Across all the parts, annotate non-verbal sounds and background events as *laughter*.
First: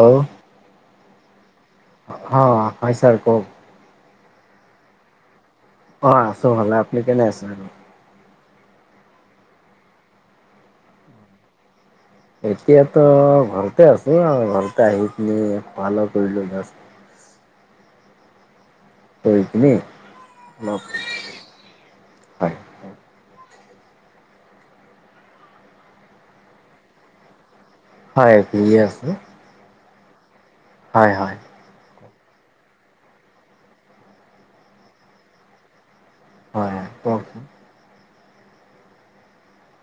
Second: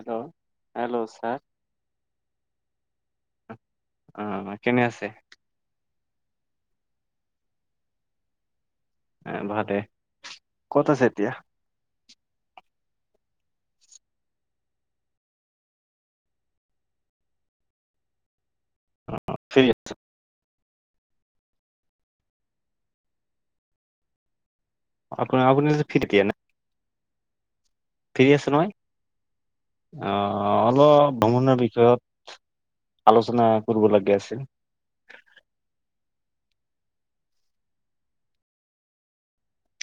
Hello hello sir হ হয় sir কক। অ কেনে আছে অ আছো ভাললে আপুনি কেনে আছে আৰু আহ ভালে ক'ত আছে এতিয়া এতিয়াতো ঘৰতে আছো অ ঘৰতে আহি পিনি খোৱালো কৰিলো। কৰি ফ্ৰী পিনি অলপ হয় হয়। আপোন আপুনি ফিট দিয়ে নাই হয় ফিৰি আছো। অ হয় অলপ হয় ভ্ৰমণৰ বিষয়ৰত। আলোচনা কৰিব লাগে আছিল হয় কক ছোন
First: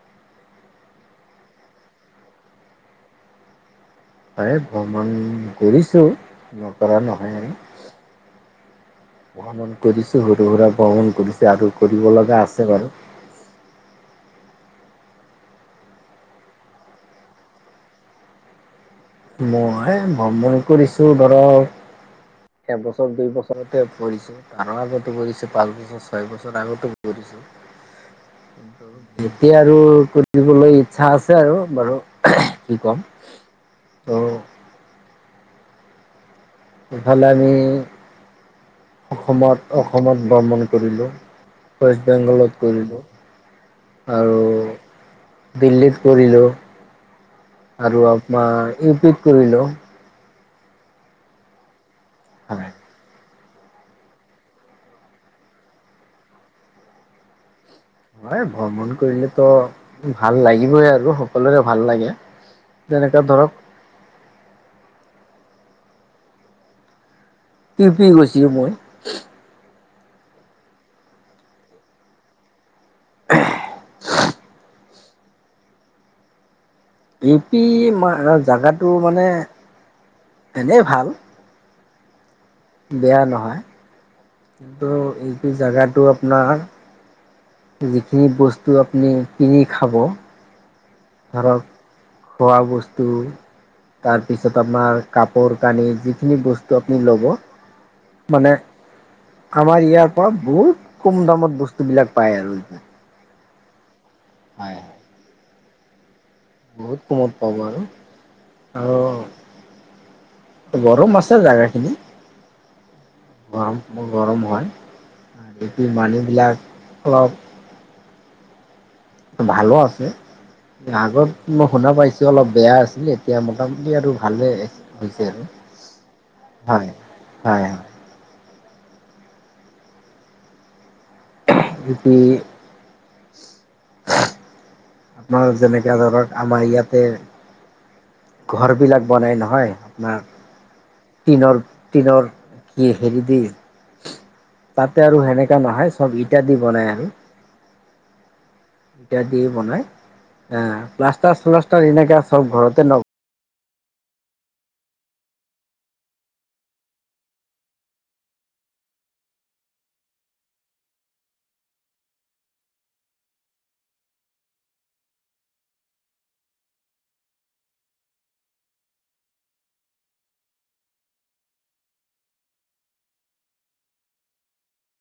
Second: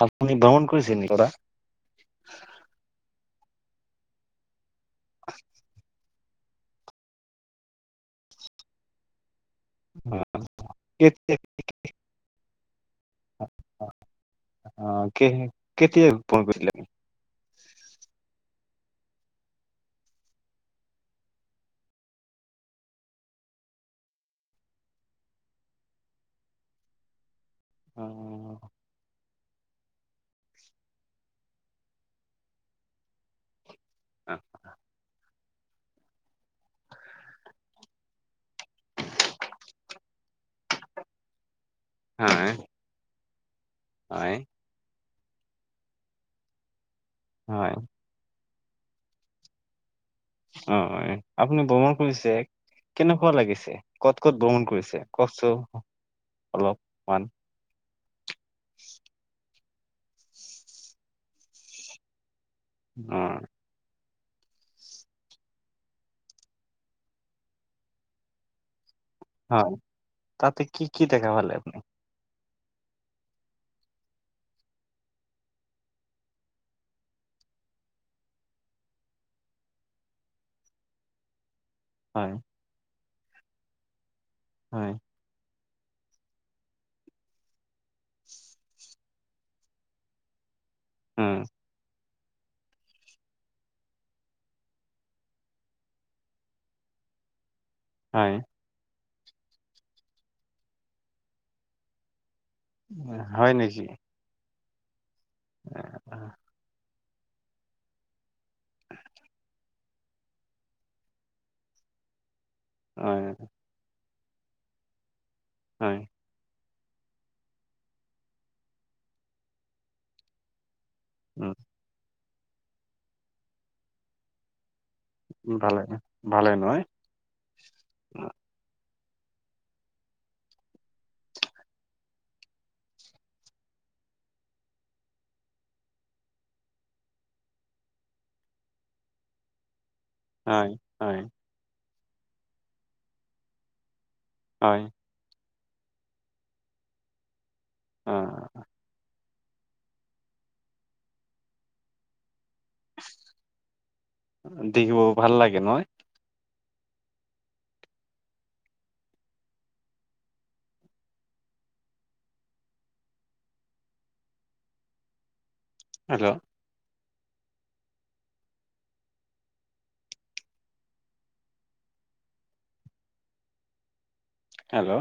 আপুনি ভ্ৰমণ কৰিছে নেকি কথা হয় ভ্ৰমণ কৰিছোঁ নকৰা নহয় আৰু ভ্ৰমণ কৰিছো আহ, সৰু সুৰা ভ্ৰমণ কেতিয়া কৰিছে আৰু কৰিব লগা আছে বাৰু অ কেতিয়া ফোন কৰিছিলা তুমি মই ভ্ৰমণ কৰিছো ধৰক এবছৰ দুই বছৰতে পঢ়ছো তাৰো আগতোঢিছো পাঁচ বছৰ ছয় বছৰ আগতো পঢ়িছো আহ, কি এতিয়া আৰু কৰি দিবলৈ ইচ্ছা আছে আৰু বাৰু কি কম ত' উ। ভালালে আমি অসমত অসমত ভ্ৰমণ কৰিলোঁ ৱেষ্ট হয় বেংগলত কৰিলোঁ হয় আৰু বিল্লিত কৰিলো হয় আৰু আপনাৰ। ৰিপিট কৰিলো। অ আপুনি ব্ৰমণ কৰিছে হয় কেনেকুৱা লাগিছে ক'ত ক'ত ভ্ৰমণ কৰিছে কওকচোন অলপ মান। হয় ভ্ৰমণ কৰিলে তো ভাল লাগিবই আৰু সকলোৰে ভাল লাগে। অ যেনেকা ধৰক পিপি গৈছে মই হয় ততে কি কি দেখা পালে আপনি। *unintelligible* ই পি জাগাটো মানে এনেই ভাল। হয় বেয়া নহয় কিন্তু হয় এইটো জেগাটো আপোনাৰ যিখিনি বস্তু আপুনি কিনি খাব। উম ধৰ খোৱা বস্তু। তাৰপিছত আপোনাৰ কাপোৰ কানি যিখিনি বস্তু আপুনি ল'ব হয়, মানে আমাৰ ইয়াৰ পৰা বহুত কম দামত বস্তু বিলাক পায় আৰু হয় নেকি? হয় হয়। উ অ বহুত কমত পাব আৰু আৰু। গৰম আছে জাগাখিনি। হয়। গৰম হয়, বেছি হয়, মানী বিলাক অলপ ভালো আছে আগত উম, মই শুনা পাইছো। অলপ বেয়া আছিলে এতিয়া মোটামুটি আৰু ভালে ব হৈছে আৰু ভালে, ভালে নহয়? হয় হয়। *inaudible* এই *unintelligible* আপোনাৰ যেনেকে ধৰক আমাৰ ইয়াতে ঘৰ বিলাক বনাই নহয় আপাৰ হয়, হয়, টিনৰ টিনৰ কি হেৰি দি হয়, তাতে আৰু সেনেকাা নহয় চব ইটা দি বনাই আৰু। অ। ইটা দি বনাই আহ প্লাষ্টাৰ চালাষ্টৰ এনেকে চব ঘৰতে ন। দেখিব ভাল লাগে নহয়। হেল্ল। হেল্ল'।